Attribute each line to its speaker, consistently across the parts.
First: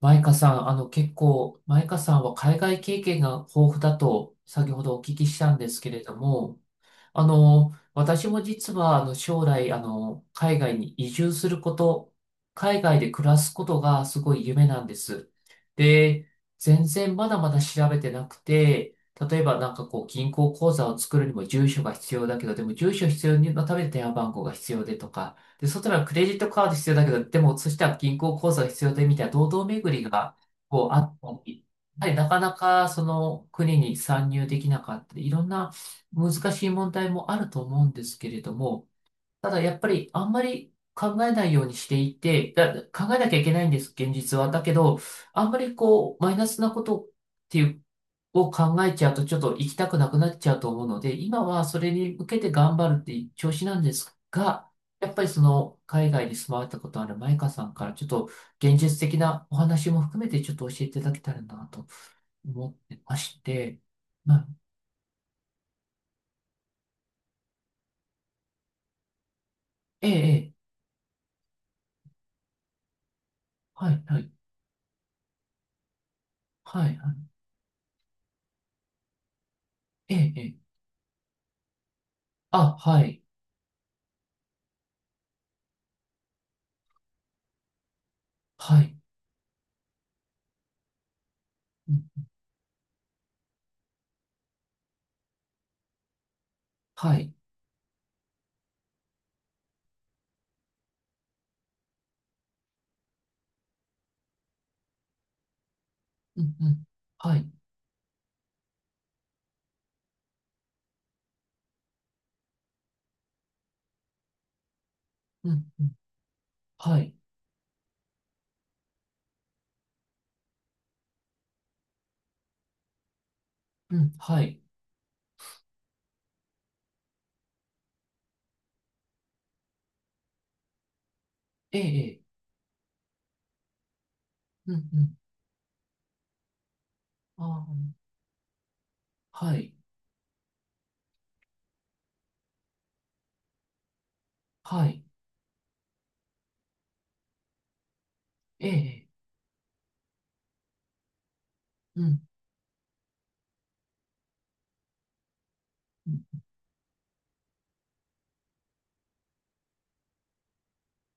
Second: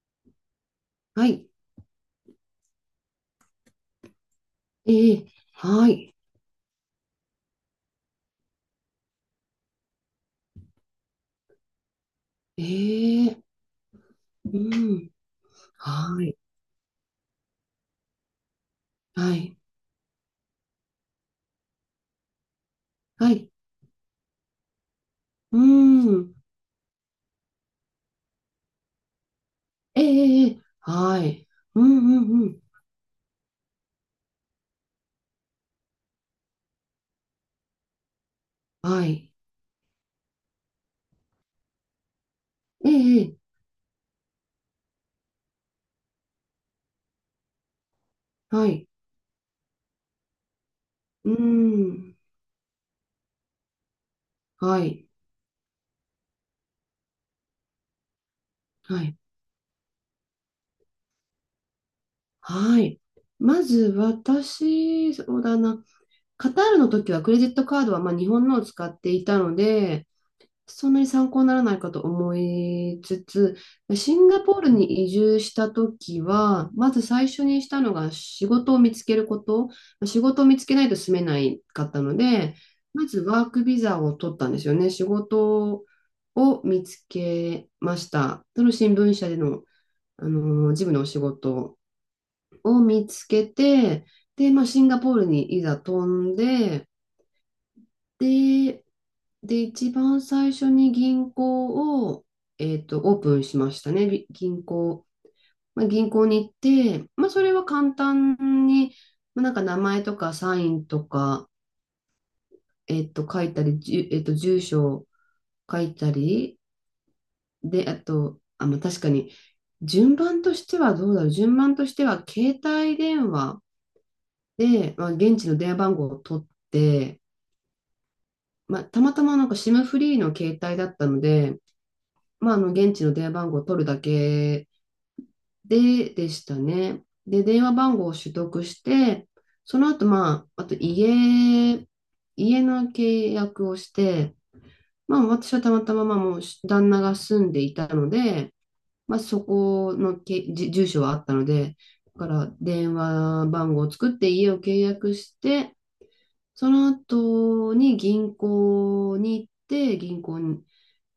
Speaker 1: マイカさん、結
Speaker 2: はい。
Speaker 1: 構、マイカさんは海外経験が豊富だと先ほどお
Speaker 2: え
Speaker 1: 聞き
Speaker 2: え、
Speaker 1: したんです
Speaker 2: は
Speaker 1: けれど
Speaker 2: い。
Speaker 1: も、私も実は、将来、海外に移住すること、
Speaker 2: え
Speaker 1: 海外で暮ら
Speaker 2: え、
Speaker 1: すことがすごい
Speaker 2: う
Speaker 1: 夢なんで
Speaker 2: ん。
Speaker 1: す。
Speaker 2: は
Speaker 1: で、
Speaker 2: い。
Speaker 1: 全然まだまだ調べてなくて、
Speaker 2: は
Speaker 1: 例え
Speaker 2: い。
Speaker 1: ばなんかこう、銀行口座を作るにも住所が必要だけど、でも住所必
Speaker 2: は
Speaker 1: 要
Speaker 2: い。
Speaker 1: のために電話番号が必要でとか、
Speaker 2: う
Speaker 1: で、そしたらクレジ
Speaker 2: ん。
Speaker 1: ットカード必要だけど、でもそしたら銀行口座が必要でみたいな堂々巡
Speaker 2: え
Speaker 1: りが、
Speaker 2: え、ええ、
Speaker 1: こう、あっ
Speaker 2: は
Speaker 1: た
Speaker 2: い。
Speaker 1: り、
Speaker 2: うん、
Speaker 1: やはり
Speaker 2: う
Speaker 1: なか
Speaker 2: ん、う
Speaker 1: な
Speaker 2: ん。
Speaker 1: かその国に参入できなかったり、いろんな難しい問題もあると思うんですけれども、
Speaker 2: はい。
Speaker 1: ただやっぱりあんまり考えないようにしていて、
Speaker 2: え
Speaker 1: 考えなき
Speaker 2: え、ええ、
Speaker 1: ゃいけないんです、現実は。だけど、あんまりこう、マイナスなことっていう、を
Speaker 2: は
Speaker 1: 考
Speaker 2: い。
Speaker 1: えちゃうとちょっと行きたくなくなっちゃうと思うので、
Speaker 2: う
Speaker 1: 今はそれに
Speaker 2: ん。
Speaker 1: 向けて頑張るっていう調子なんですが、
Speaker 2: はい。
Speaker 1: やっぱりその海外に住まわれたことあるマイカさんからちょっと現実
Speaker 2: は
Speaker 1: 的
Speaker 2: い。
Speaker 1: なお話も含めてちょっと教えていただけたらなと思っ
Speaker 2: は
Speaker 1: て
Speaker 2: い。
Speaker 1: まし
Speaker 2: ま
Speaker 1: て、
Speaker 2: ず
Speaker 1: まあ、
Speaker 2: 私、そうだな。カタールの時はクレジットカードはまあ日本のを使っていたので、
Speaker 1: ええ、ええ、
Speaker 2: そんなに参考にならないかと思いつつ、
Speaker 1: はい、
Speaker 2: シ
Speaker 1: は
Speaker 2: ン
Speaker 1: い。
Speaker 2: ガポールに移住した時は、
Speaker 1: は
Speaker 2: ま
Speaker 1: い、
Speaker 2: ず
Speaker 1: はい。
Speaker 2: 最初にしたのが仕事を見つけること。
Speaker 1: え
Speaker 2: 仕
Speaker 1: え、え
Speaker 2: 事を
Speaker 1: え。
Speaker 2: 見つけないと住めないかったので、
Speaker 1: あ、は
Speaker 2: まず
Speaker 1: い、
Speaker 2: ワークビザを取ったんですよね。仕事を見つけました。その
Speaker 1: は
Speaker 2: 新
Speaker 1: い、
Speaker 2: 聞社での、あの事務のお仕事
Speaker 1: うん、
Speaker 2: を見つけて、で、まあ、シンガポールにいざ飛んで、
Speaker 1: はい、
Speaker 2: で、で、一番最初に銀行を、オープンしましたね。銀行。まあ、銀行
Speaker 1: う
Speaker 2: に行っ
Speaker 1: ん、うん、
Speaker 2: て、まあ、
Speaker 1: は
Speaker 2: そ
Speaker 1: い、
Speaker 2: れは簡単に、まあ、なんか名前とかサインとか、書いたり、じゅ、えっと、住所を
Speaker 1: うん、
Speaker 2: 書
Speaker 1: う
Speaker 2: い
Speaker 1: ん、
Speaker 2: たり、
Speaker 1: はい、
Speaker 2: で、あと、あ、まあ、確かに、順番としてはどうだろう。順番としては、携帯電話
Speaker 1: うん、はい、
Speaker 2: で、まあ、現地の電話番号を取って、まあ、たまたまなんか SIM フリーの携帯だったので、
Speaker 1: ええ、ええ、
Speaker 2: まあ、あの現地の電話番号を取るだけ
Speaker 1: うん、うん、
Speaker 2: で、でしたね。
Speaker 1: あ
Speaker 2: で、電話番号を取得して、
Speaker 1: あ、はい、
Speaker 2: その後、まあ、あと家の契約をして、
Speaker 1: はい、
Speaker 2: まあ、私はたまたま、まあ、もう旦那が住んでいたので、
Speaker 1: ええ、ええ、
Speaker 2: まあ、そこのけ、じ住所はあったので、
Speaker 1: う
Speaker 2: だか
Speaker 1: ん、
Speaker 2: ら電話番号を作って家を契約して、
Speaker 1: うん、
Speaker 2: その後に銀行に行って、銀行に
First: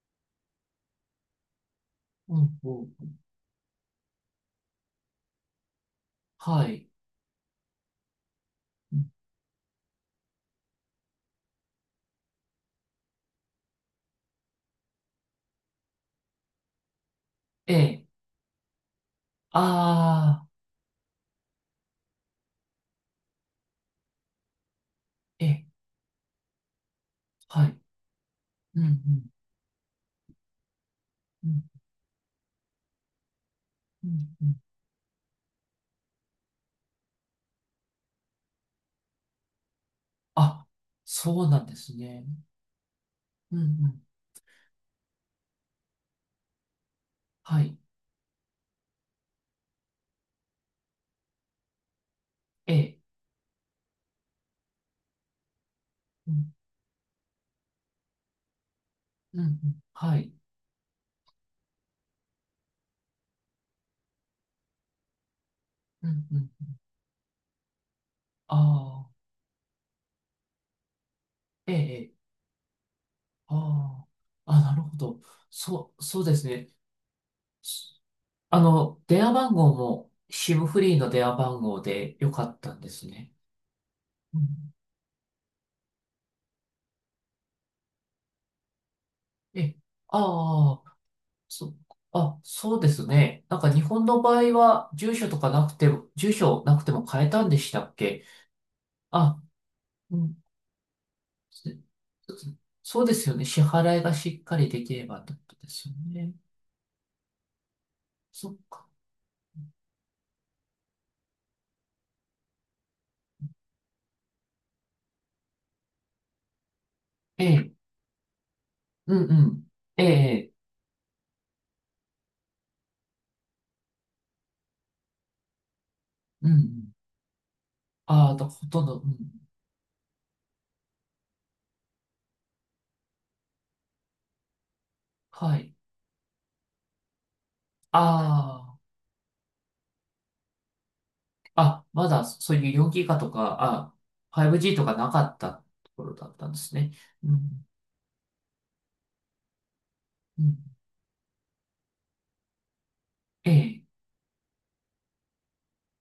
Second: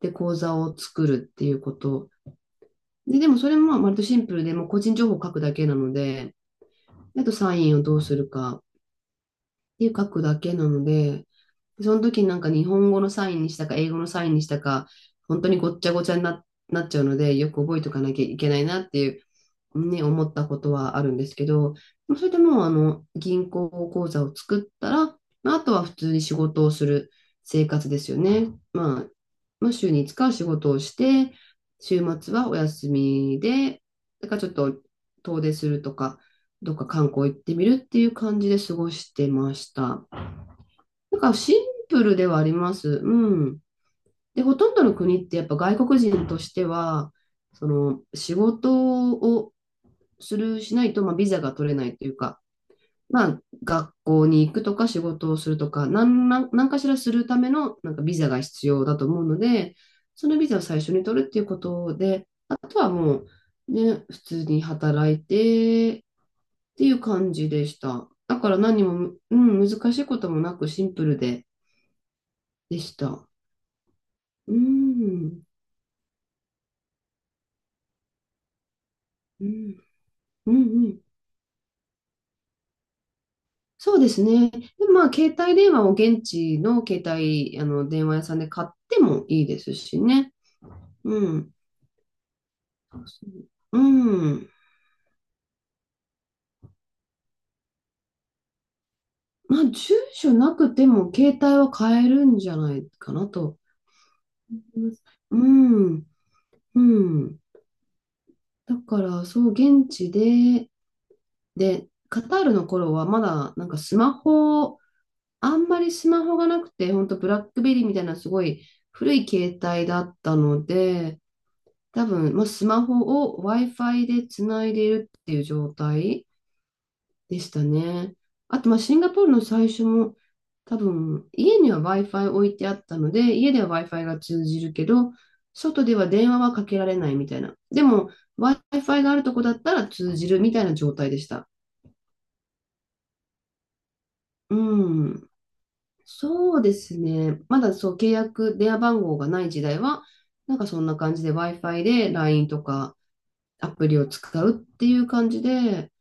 Speaker 2: で口座を作るっていうこと。
Speaker 1: うん、
Speaker 2: で、でもそれもまあ割とシンプルで、もう個人情報を書くだけなので、
Speaker 1: はい、
Speaker 2: あとサインをどうするかっ
Speaker 1: うん、
Speaker 2: ていう書くだけなので、その時になんか日本語のサインにしたか英語のサインにしたか、本当にごっちゃごちゃになっちゃうので、よく
Speaker 1: え
Speaker 2: 覚えておか
Speaker 1: え、
Speaker 2: なきゃいけないなっていうね、思っ
Speaker 1: あ
Speaker 2: た
Speaker 1: あ、
Speaker 2: ことはあるんですけど、それでもうあの銀行口座を作ったら、
Speaker 1: え
Speaker 2: まあ、あ
Speaker 1: え、
Speaker 2: とは普通に仕事をする
Speaker 1: は
Speaker 2: 生
Speaker 1: い、
Speaker 2: 活ですよね。
Speaker 1: うん、う
Speaker 2: まあ、
Speaker 1: ん、
Speaker 2: まあ、週に5日は仕事をして、
Speaker 1: うん、
Speaker 2: 週末はお休みで、
Speaker 1: う
Speaker 2: だ
Speaker 1: ん、
Speaker 2: から
Speaker 1: う
Speaker 2: ちょっ
Speaker 1: ん、
Speaker 2: と遠出するとか、どっか観光行ってみるっていう感じで過ごしてました。
Speaker 1: あ、
Speaker 2: なんか
Speaker 1: そう
Speaker 2: シ
Speaker 1: な
Speaker 2: ン
Speaker 1: んです
Speaker 2: プル
Speaker 1: ね。
Speaker 2: ではあります。う
Speaker 1: う
Speaker 2: ん。
Speaker 1: ん、うん、
Speaker 2: で、ほとんどの国ってやっぱ外国人としては、
Speaker 1: は
Speaker 2: そ
Speaker 1: い、
Speaker 2: の仕事をする、しないと、まあ、ビザが取れないというか、
Speaker 1: ええ、
Speaker 2: まあ、学校に行くとか仕事をするとか、なん
Speaker 1: う
Speaker 2: な
Speaker 1: ん、
Speaker 2: んかしらするためのなんかビザが必要だと思うの
Speaker 1: うん、う
Speaker 2: で、
Speaker 1: ん、は
Speaker 2: そ
Speaker 1: い、
Speaker 2: のビザを最初に取るっていうことで、あとはもう、ね、普通に働いてっ
Speaker 1: うん、うん、
Speaker 2: ていう感じでした。だか
Speaker 1: あ
Speaker 2: ら何
Speaker 1: あ、
Speaker 2: も、うん、難しいこともなくシンプルで
Speaker 1: ええ、ええ、
Speaker 2: でした。
Speaker 1: ああ、
Speaker 2: う
Speaker 1: あ、なるほど。
Speaker 2: ん、
Speaker 1: そう、そうですね。す電話
Speaker 2: う
Speaker 1: 番号
Speaker 2: ん、
Speaker 1: も
Speaker 2: うん、
Speaker 1: SIM フ
Speaker 2: う
Speaker 1: リー
Speaker 2: ん。
Speaker 1: の電話番号でよかったんですね。
Speaker 2: そうです
Speaker 1: うん、
Speaker 2: ね。で、まあ、携帯電話を現地の携帯、電話屋さんで買ってもいいです
Speaker 1: え、
Speaker 2: しね。
Speaker 1: ああ、
Speaker 2: うん。
Speaker 1: そ、あ、そうです
Speaker 2: う
Speaker 1: ね。なんか日本の場
Speaker 2: ん。
Speaker 1: 合は住所とかなくても、住所なくても変えたんでしたっけ？あ、
Speaker 2: まあ、住
Speaker 1: う
Speaker 2: 所
Speaker 1: ん、
Speaker 2: なくても携帯は買える
Speaker 1: そ
Speaker 2: んじゃない
Speaker 1: そうで
Speaker 2: かな
Speaker 1: すよね。
Speaker 2: と
Speaker 1: 支払いがしっか
Speaker 2: 思
Speaker 1: り
Speaker 2: い
Speaker 1: でき
Speaker 2: ます。
Speaker 1: ればって
Speaker 2: う
Speaker 1: ことですよ
Speaker 2: ん。
Speaker 1: ね。
Speaker 2: うん。
Speaker 1: そっ
Speaker 2: だ
Speaker 1: か。
Speaker 2: から、そう、現地で、カタールの頃はまだ、なんかスマホ、あんまりスマホがなくて、本当ブラッ
Speaker 1: え
Speaker 2: ク
Speaker 1: え、
Speaker 2: ベリーみたいなすごい
Speaker 1: う
Speaker 2: 古
Speaker 1: ん
Speaker 2: い
Speaker 1: う
Speaker 2: 携
Speaker 1: ん。
Speaker 2: 帯だ
Speaker 1: え
Speaker 2: った
Speaker 1: え、
Speaker 2: ので、多分、まあ、スマホを Wi-Fi でつないでいるっていう状態
Speaker 1: うんうん。
Speaker 2: でしたね。
Speaker 1: ああ、だ
Speaker 2: あ
Speaker 1: ほ
Speaker 2: と、まあ、
Speaker 1: とん
Speaker 2: シ
Speaker 1: ど、
Speaker 2: ン
Speaker 1: う
Speaker 2: ガポー
Speaker 1: ん。
Speaker 2: ルの最初も、多分、家には Wi-Fi 置いてあったので、家では Wi-Fi が通じるけど、
Speaker 1: はい。
Speaker 2: 外では電話はかけられないみたいな。でも、
Speaker 1: あ
Speaker 2: Wi-Fi があるとこだったら通じるみたいな状態でした。
Speaker 1: あ、あ、まだそういう 4GB とか、5G とかな
Speaker 2: う
Speaker 1: か
Speaker 2: ん。
Speaker 1: ったところだったんで
Speaker 2: そうで
Speaker 1: すね。
Speaker 2: す
Speaker 1: う
Speaker 2: ね。ま
Speaker 1: ん、
Speaker 2: だそう、契約、電話番号がない時代は、
Speaker 1: う
Speaker 2: なん
Speaker 1: ん、
Speaker 2: かそんな感じで Wi-Fi で LINE とか
Speaker 1: え
Speaker 2: ア
Speaker 1: え、
Speaker 2: プリを使うっていう感じで、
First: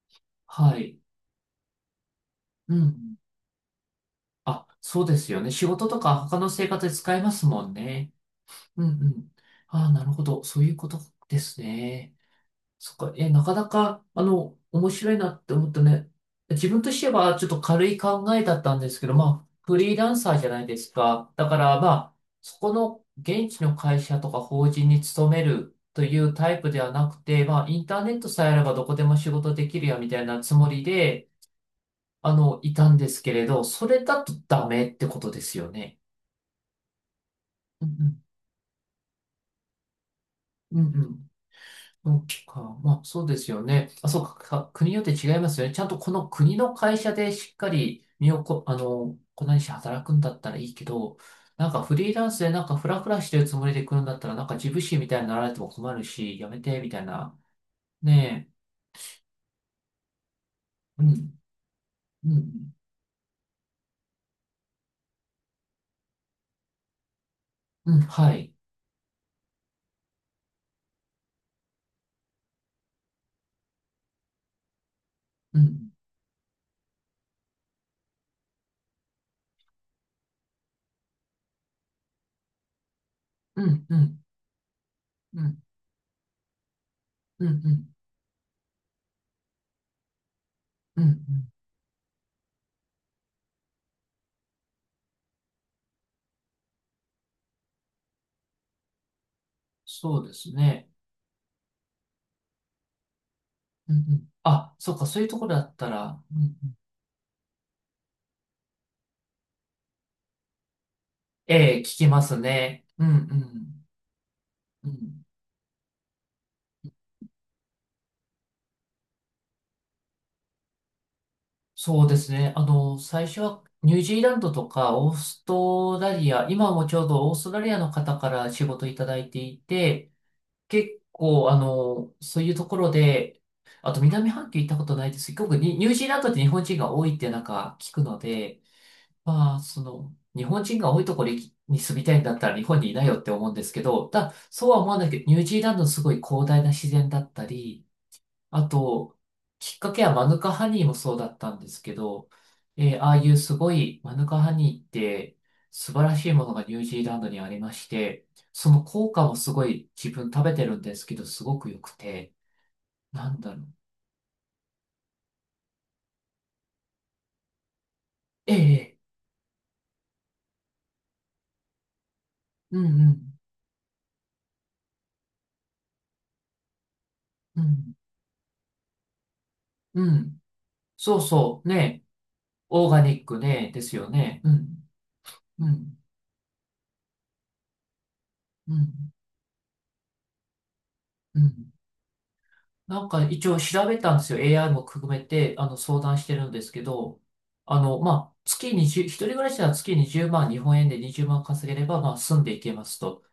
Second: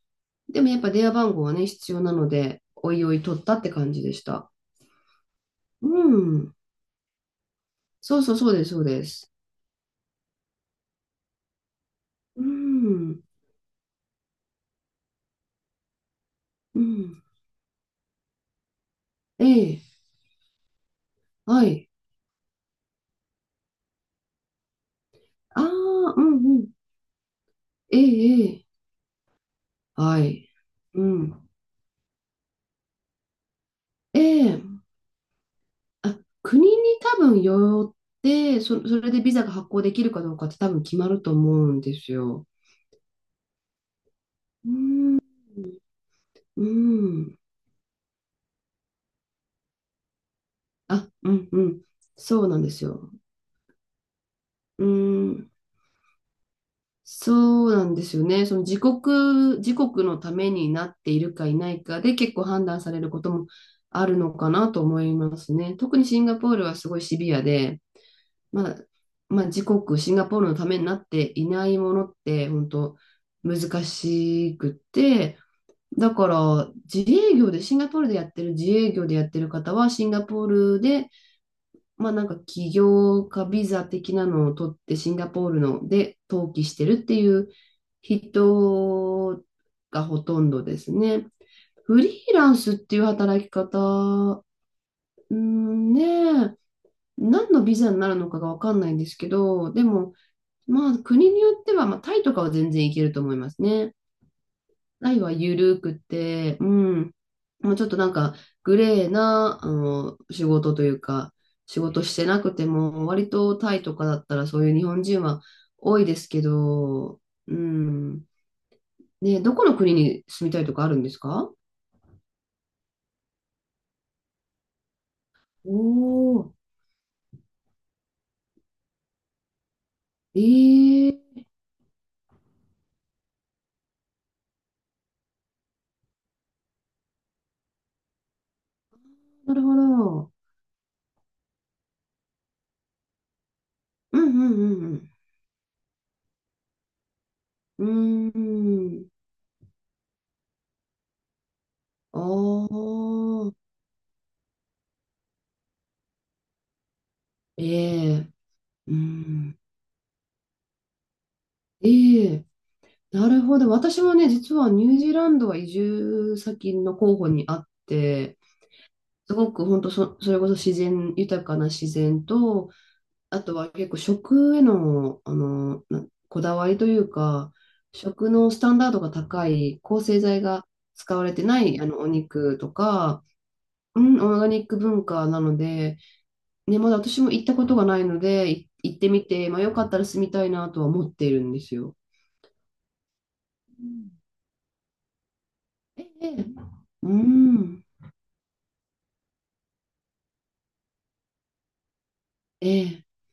Speaker 2: でもや
Speaker 1: は
Speaker 2: っぱ
Speaker 1: い。
Speaker 2: 電話番号はね、必要なので、
Speaker 1: う
Speaker 2: おいお
Speaker 1: ん。
Speaker 2: い取ったって感じでした。
Speaker 1: あ、そうですよね。仕事
Speaker 2: う
Speaker 1: とか他の
Speaker 2: ん。
Speaker 1: 生活で使えますもんね。
Speaker 2: そうそうそうです、そ
Speaker 1: う
Speaker 2: う
Speaker 1: ん、う
Speaker 2: で
Speaker 1: ん。
Speaker 2: す。
Speaker 1: ああ、なるほど。そういうことですね。
Speaker 2: う
Speaker 1: そっか、
Speaker 2: ん。
Speaker 1: え、なかなか、面白いなって思ったね。自
Speaker 2: う
Speaker 1: 分として
Speaker 2: ん。
Speaker 1: は、ちょっと軽い考えだったんですけど、
Speaker 2: え
Speaker 1: まあ、フ
Speaker 2: え。
Speaker 1: リーランサーじゃないですか。だか
Speaker 2: は
Speaker 1: ら、ま
Speaker 2: い。
Speaker 1: あ、そこの現地の会社とか法人に勤め
Speaker 2: ああ、
Speaker 1: るとい
Speaker 2: う
Speaker 1: う
Speaker 2: ん、
Speaker 1: タ
Speaker 2: う
Speaker 1: イ
Speaker 2: ん。
Speaker 1: プではなくて、まあ、イン
Speaker 2: え
Speaker 1: ターネット
Speaker 2: え、え
Speaker 1: さえあれ
Speaker 2: え。
Speaker 1: ばどこでも仕事できるや、み
Speaker 2: は
Speaker 1: たいな
Speaker 2: い。
Speaker 1: つもり
Speaker 2: う
Speaker 1: で、
Speaker 2: ん。
Speaker 1: いたんですけれど、それ
Speaker 2: え
Speaker 1: だとダ
Speaker 2: え。
Speaker 1: メってことですよね。
Speaker 2: あ、国に多分
Speaker 1: う
Speaker 2: よっ
Speaker 1: ん
Speaker 2: て、それでビザが発行できるかどうかって多
Speaker 1: う
Speaker 2: 分
Speaker 1: ん。
Speaker 2: 決
Speaker 1: う
Speaker 2: まる
Speaker 1: ん、
Speaker 2: と思うんです
Speaker 1: そっ
Speaker 2: よ。
Speaker 1: か。まあ、そうですよね。あ、そうか。
Speaker 2: う
Speaker 1: 国によって
Speaker 2: ん。
Speaker 1: 違いますよね。ちゃんとこの国
Speaker 2: う
Speaker 1: の会社で
Speaker 2: ん。
Speaker 1: しっかり身をこ、あの、粉にして働くんだったらいいけ
Speaker 2: あ、
Speaker 1: ど、
Speaker 2: うん、う
Speaker 1: なん
Speaker 2: ん。
Speaker 1: かフリーランス
Speaker 2: そう
Speaker 1: で
Speaker 2: なん
Speaker 1: なん
Speaker 2: で
Speaker 1: か
Speaker 2: す
Speaker 1: フラフ
Speaker 2: よ。
Speaker 1: ラしてるつもりで来るんだったら、なんか自分
Speaker 2: う
Speaker 1: 史みたいになら
Speaker 2: ん。
Speaker 1: れても困るし、やめて、みたいな。
Speaker 2: そうなんですよね。
Speaker 1: ね
Speaker 2: その自国のためになっ
Speaker 1: え。う
Speaker 2: ている
Speaker 1: ん、
Speaker 2: かいないかで
Speaker 1: う
Speaker 2: 結構判
Speaker 1: ん、
Speaker 2: 断されることもあるのかなと思いますね。特にシンガポールはすごいシビアで、
Speaker 1: うん、はい。
Speaker 2: まあ、まあ、自国、シンガポールのためになっていないものって本当難しくって、
Speaker 1: うん、
Speaker 2: だから自営業で、シンガポールでやってる自営業でやってる方はシンガポールでまあなんか起業家
Speaker 1: う
Speaker 2: ビザ
Speaker 1: ん、う
Speaker 2: 的
Speaker 1: ん、
Speaker 2: なのを取ってシンガ
Speaker 1: う
Speaker 2: ポール
Speaker 1: ん、
Speaker 2: ので登記してるってい
Speaker 1: うん、
Speaker 2: う
Speaker 1: うん、
Speaker 2: 人がほとんどです
Speaker 1: うん、うん、
Speaker 2: ね。フリーランスっていう働き方、うんねえ、何のビザになるのかがわかんないんですけど、でも
Speaker 1: そうですね。
Speaker 2: まあ国によってはまあタイとかは全然いけると思います
Speaker 1: う
Speaker 2: ね。
Speaker 1: ん、うん。あ、そうか。そ
Speaker 2: 愛
Speaker 1: ういう
Speaker 2: は
Speaker 1: ところ
Speaker 2: ゆ
Speaker 1: だっ
Speaker 2: る
Speaker 1: た
Speaker 2: く
Speaker 1: ら、うん、
Speaker 2: て、う
Speaker 1: うん、
Speaker 2: ん。もうちょっとなんか、グレーな、仕事というか、
Speaker 1: ええ、
Speaker 2: 仕
Speaker 1: 聞
Speaker 2: 事
Speaker 1: き
Speaker 2: し
Speaker 1: ま
Speaker 2: て
Speaker 1: す
Speaker 2: なくて
Speaker 1: ね。う
Speaker 2: も、
Speaker 1: ん、う
Speaker 2: 割とタイ
Speaker 1: ん、
Speaker 2: とかだったらそういう日
Speaker 1: う
Speaker 2: 本人
Speaker 1: ん。
Speaker 2: は多いですけど、うん。ね、どこの国に住みたいとかあるんですか？
Speaker 1: そうですね。最初はニュージーランドとかオーストラリ
Speaker 2: お
Speaker 1: ア、
Speaker 2: ー、
Speaker 1: 今もちょうどオーストラリアの方から仕事いただいていて、
Speaker 2: え
Speaker 1: 結
Speaker 2: ー、
Speaker 1: 構、そういうところで、あと南半球行ったことないですけど、結構にニュージーランドって日本人が多いってなんか聞くので、
Speaker 2: な
Speaker 1: まあ、
Speaker 2: るほ
Speaker 1: その、
Speaker 2: ど。
Speaker 1: 日本人が多いところに住みたいんだったら日本にいないよって思うんですけど、
Speaker 2: うん、
Speaker 1: ただ、そうは思
Speaker 2: う
Speaker 1: わな
Speaker 2: ん、
Speaker 1: いけど、ニュージーランドのすごい広大な自然だった
Speaker 2: う
Speaker 1: り、
Speaker 2: ん、うん。う
Speaker 1: あ
Speaker 2: ーん。
Speaker 1: と、きっかけはマヌカハニーもそうだったんですけ
Speaker 2: あ
Speaker 1: ど、ああいう
Speaker 2: あ、
Speaker 1: すごいマヌカハニーって素晴らしいものがニュージーランドにありまし
Speaker 2: え
Speaker 1: て、
Speaker 2: え、
Speaker 1: その
Speaker 2: う
Speaker 1: 効果もす
Speaker 2: ん。
Speaker 1: ごい自分食べてるんですけど、すごく良く
Speaker 2: え
Speaker 1: て、
Speaker 2: え、な
Speaker 1: なん
Speaker 2: る
Speaker 1: だ
Speaker 2: ほ
Speaker 1: ろう。
Speaker 2: ど。私もね、実はニュージーランドは移住先の候補にあって、
Speaker 1: ええ、ええ、
Speaker 2: すごく本当それこそ豊かな自然と、
Speaker 1: うんうん、
Speaker 2: あとは結構食への、こだわりというか、
Speaker 1: うん、
Speaker 2: 食のスタンダードが高い、抗
Speaker 1: う
Speaker 2: 生
Speaker 1: ん。
Speaker 2: 剤が使
Speaker 1: そう
Speaker 2: われてな
Speaker 1: そう、
Speaker 2: いあの
Speaker 1: ね、
Speaker 2: お肉と
Speaker 1: オーガニ
Speaker 2: か、
Speaker 1: ックね、です
Speaker 2: う
Speaker 1: よ
Speaker 2: ん、オー
Speaker 1: ね。
Speaker 2: ガ
Speaker 1: う
Speaker 2: ニック
Speaker 1: ん、
Speaker 2: 文化なの
Speaker 1: うん、
Speaker 2: で、ね、まだ私も行ったことがないので、い
Speaker 1: う
Speaker 2: 行って
Speaker 1: ん、
Speaker 2: みて、まあ、よかったら住みたいなとは思ってい
Speaker 1: う
Speaker 2: るんで
Speaker 1: ん。
Speaker 2: すよ。
Speaker 1: なんか一応
Speaker 2: う
Speaker 1: 調べ
Speaker 2: ん、
Speaker 1: たんですよ。AI も含めて、相
Speaker 2: ええ、
Speaker 1: 談し
Speaker 2: え
Speaker 1: て
Speaker 2: え、
Speaker 1: るんですけ
Speaker 2: う
Speaker 1: ど、
Speaker 2: ん。
Speaker 1: まあ、月20、一人暮らしなら月20万、日本円で20万稼げれば、まあ、住んでいけま
Speaker 2: え
Speaker 1: す
Speaker 2: え、
Speaker 1: と。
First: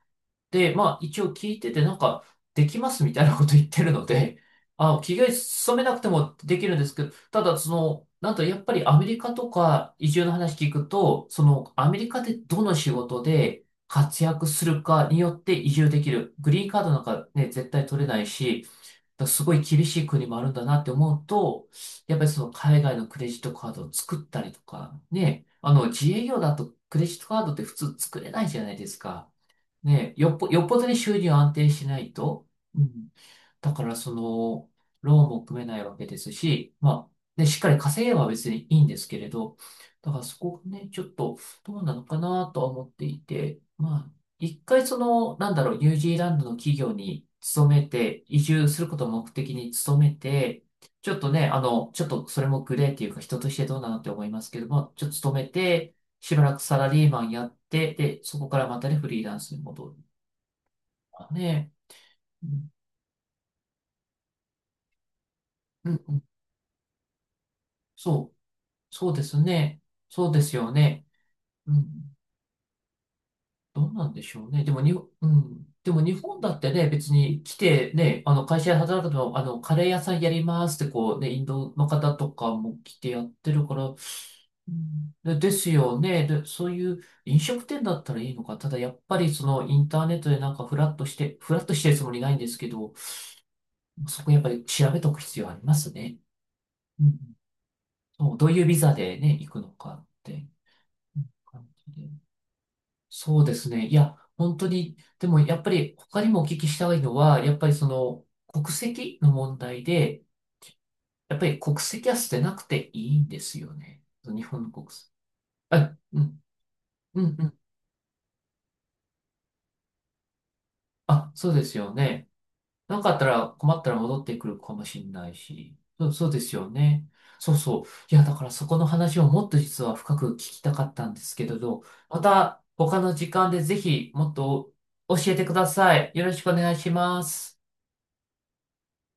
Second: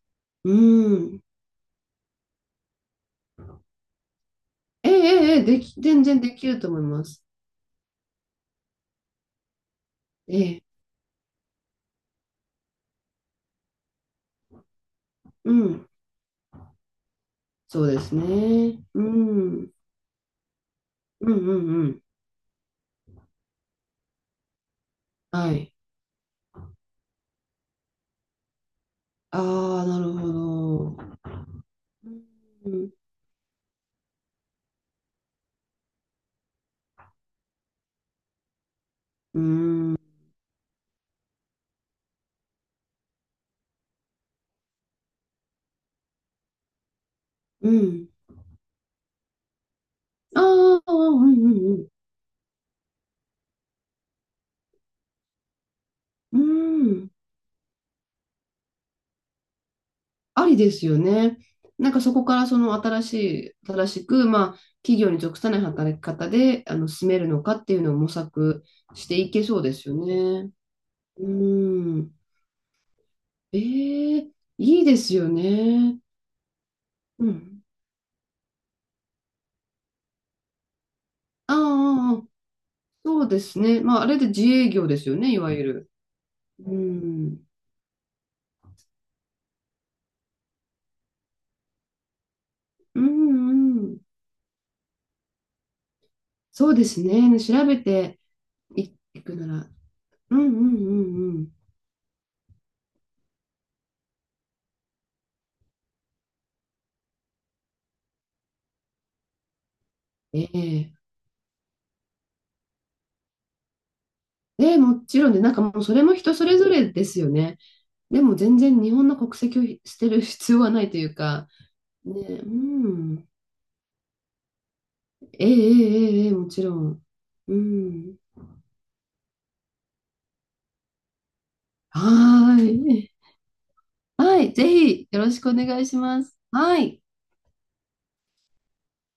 Speaker 1: で、まあ、
Speaker 2: うん。
Speaker 1: 一応聞いてて、なんか、できますみたいなこと言ってるので、
Speaker 2: ええ、
Speaker 1: あ、企業に
Speaker 2: ええ、で
Speaker 1: 勤
Speaker 2: き、
Speaker 1: めなく
Speaker 2: 全
Speaker 1: て
Speaker 2: 然で
Speaker 1: も
Speaker 2: き
Speaker 1: で
Speaker 2: る
Speaker 1: き
Speaker 2: と
Speaker 1: る
Speaker 2: 思
Speaker 1: ん
Speaker 2: い
Speaker 1: ですけ
Speaker 2: ま
Speaker 1: ど、
Speaker 2: す。
Speaker 1: ただ、その、なんと、やっぱりアメリカとか移住の
Speaker 2: ええ、
Speaker 1: 話聞くと、その、アメリカでどの仕事で活躍するかによっ
Speaker 2: う
Speaker 1: て移
Speaker 2: ん。
Speaker 1: 住できる。グリーンカードなんかね、絶
Speaker 2: そ
Speaker 1: 対
Speaker 2: うで
Speaker 1: 取れ
Speaker 2: す
Speaker 1: ないし、
Speaker 2: ね。うん。
Speaker 1: すごい
Speaker 2: うん、
Speaker 1: 厳しい国もあるんだなって思う
Speaker 2: う
Speaker 1: と、
Speaker 2: ん、うん。
Speaker 1: やっぱりその海外のクレジットカードを作ったりとか、ね、
Speaker 2: はい。
Speaker 1: 自営業だとクレジットカードって普通作れないじゃないですか。
Speaker 2: ああ、なる
Speaker 1: ね、よ
Speaker 2: ほ
Speaker 1: っぽ、よっぽどに
Speaker 2: ど。
Speaker 1: 収入安定しないと。
Speaker 2: う
Speaker 1: う
Speaker 2: ん。
Speaker 1: ん、だからその、ローンも組めないわけですし、まあ、で、しっかり稼げば別にいいんですけれ
Speaker 2: う
Speaker 1: ど、
Speaker 2: ん。
Speaker 1: だからそこがね、ちょっとどうなのかなとは思っていて、まあ、一回その、なんだろう、ニュージーランドの企業に勤
Speaker 2: う
Speaker 1: め
Speaker 2: ん。
Speaker 1: て、移住することを目的に勤め
Speaker 2: あ
Speaker 1: て、
Speaker 2: あ、
Speaker 1: ちょっ
Speaker 2: う
Speaker 1: とね、
Speaker 2: ん、うん、
Speaker 1: ちょっとそれもグレーっていうか人としてどうなのって思いますけども、ちょっと勤めて、し
Speaker 2: う
Speaker 1: ばらくサ
Speaker 2: ん。
Speaker 1: ラ
Speaker 2: う
Speaker 1: リー
Speaker 2: ん。
Speaker 1: マンやって、で、そこからまたね、フリーランスに戻ると
Speaker 2: ありですよ
Speaker 1: か
Speaker 2: ね。
Speaker 1: ね。
Speaker 2: なんかそこか
Speaker 1: う
Speaker 2: らそ
Speaker 1: ん、
Speaker 2: の新しく、まあ、企業に属さない
Speaker 1: う
Speaker 2: 働き
Speaker 1: ん、うん、
Speaker 2: 方で、進めるのかっていうのを模
Speaker 1: そう。
Speaker 2: 索し
Speaker 1: そう
Speaker 2: て
Speaker 1: で
Speaker 2: い
Speaker 1: す
Speaker 2: けそうで
Speaker 1: ね。
Speaker 2: すよ
Speaker 1: そうで
Speaker 2: ね。
Speaker 1: すよね。
Speaker 2: う
Speaker 1: う
Speaker 2: ん。
Speaker 1: ん。どうなん
Speaker 2: え
Speaker 1: で
Speaker 2: え、
Speaker 1: しょうね。でも
Speaker 2: いいで
Speaker 1: う
Speaker 2: すよ
Speaker 1: ん。で
Speaker 2: ね。
Speaker 1: も日本だってね、別
Speaker 2: う
Speaker 1: に来
Speaker 2: ん。
Speaker 1: てね、会社で働くとカレー屋さんやりますってこうね、イン
Speaker 2: あ
Speaker 1: ドの方
Speaker 2: あ、ああ、
Speaker 1: とかも来て
Speaker 2: そ
Speaker 1: や
Speaker 2: う
Speaker 1: っ
Speaker 2: で
Speaker 1: て
Speaker 2: す
Speaker 1: るか
Speaker 2: ね。
Speaker 1: ら、う
Speaker 2: まあ、あれで自営業です
Speaker 1: ん、
Speaker 2: よね、
Speaker 1: で、
Speaker 2: い
Speaker 1: で
Speaker 2: わゆ
Speaker 1: す
Speaker 2: る。
Speaker 1: よね。で、そう
Speaker 2: う
Speaker 1: いう飲
Speaker 2: ん。
Speaker 1: 食店だったらいいのか。ただやっぱりそのインターネットでなんかフラッとしてるつもりないんですけど、
Speaker 2: うん、うん。
Speaker 1: そこやっぱり調べとく必要ありますね。
Speaker 2: そうです
Speaker 1: うん。
Speaker 2: ね。調べて
Speaker 1: そう、どういうビ
Speaker 2: い、
Speaker 1: ザで
Speaker 2: い
Speaker 1: ね、
Speaker 2: く
Speaker 1: 行
Speaker 2: な
Speaker 1: くの
Speaker 2: ら。
Speaker 1: かっ
Speaker 2: うん、う
Speaker 1: て
Speaker 2: ん、う
Speaker 1: うん
Speaker 2: ん、うん。
Speaker 1: 感じで。そうですね。いや、本当に、でもやっぱり他にもお聞きしたいのは、やっぱりその国籍の問題で、
Speaker 2: ええ、
Speaker 1: やっぱり国籍は捨てなくていいんですよね。日本の
Speaker 2: で、
Speaker 1: 国
Speaker 2: も
Speaker 1: 籍。
Speaker 2: ちろん、で、なんかもうそ
Speaker 1: あ、
Speaker 2: れも
Speaker 1: う
Speaker 2: 人
Speaker 1: ん、
Speaker 2: それぞれです
Speaker 1: うん、
Speaker 2: よ
Speaker 1: う
Speaker 2: ね。
Speaker 1: ん。
Speaker 2: でも全然日本の国籍を捨てる必要はないという
Speaker 1: あ、
Speaker 2: か、
Speaker 1: そうですよ
Speaker 2: ね、
Speaker 1: ね。
Speaker 2: う
Speaker 1: あった
Speaker 2: ん。
Speaker 1: ら困ったら戻ってくるかもしれない
Speaker 2: えええ
Speaker 1: し。そう、
Speaker 2: ええ
Speaker 1: そ
Speaker 2: え、
Speaker 1: うで
Speaker 2: も
Speaker 1: す
Speaker 2: ち
Speaker 1: よ
Speaker 2: ろん。
Speaker 1: ね。そ
Speaker 2: う
Speaker 1: うそう。い
Speaker 2: ん。
Speaker 1: や、だからそこの話をもっと実は深く聞きたかったんですけれど、ま
Speaker 2: は
Speaker 1: た
Speaker 2: ー
Speaker 1: 他
Speaker 2: い。
Speaker 1: の時間でぜひもっ
Speaker 2: はい、ぜ
Speaker 1: と
Speaker 2: ひ
Speaker 1: 教
Speaker 2: よろ
Speaker 1: え
Speaker 2: し
Speaker 1: て
Speaker 2: く
Speaker 1: く
Speaker 2: お
Speaker 1: だ
Speaker 2: 願い
Speaker 1: さ
Speaker 2: し
Speaker 1: い。
Speaker 2: ま
Speaker 1: よろ
Speaker 2: す。
Speaker 1: しくお願い
Speaker 2: は
Speaker 1: し
Speaker 2: い。
Speaker 1: ます。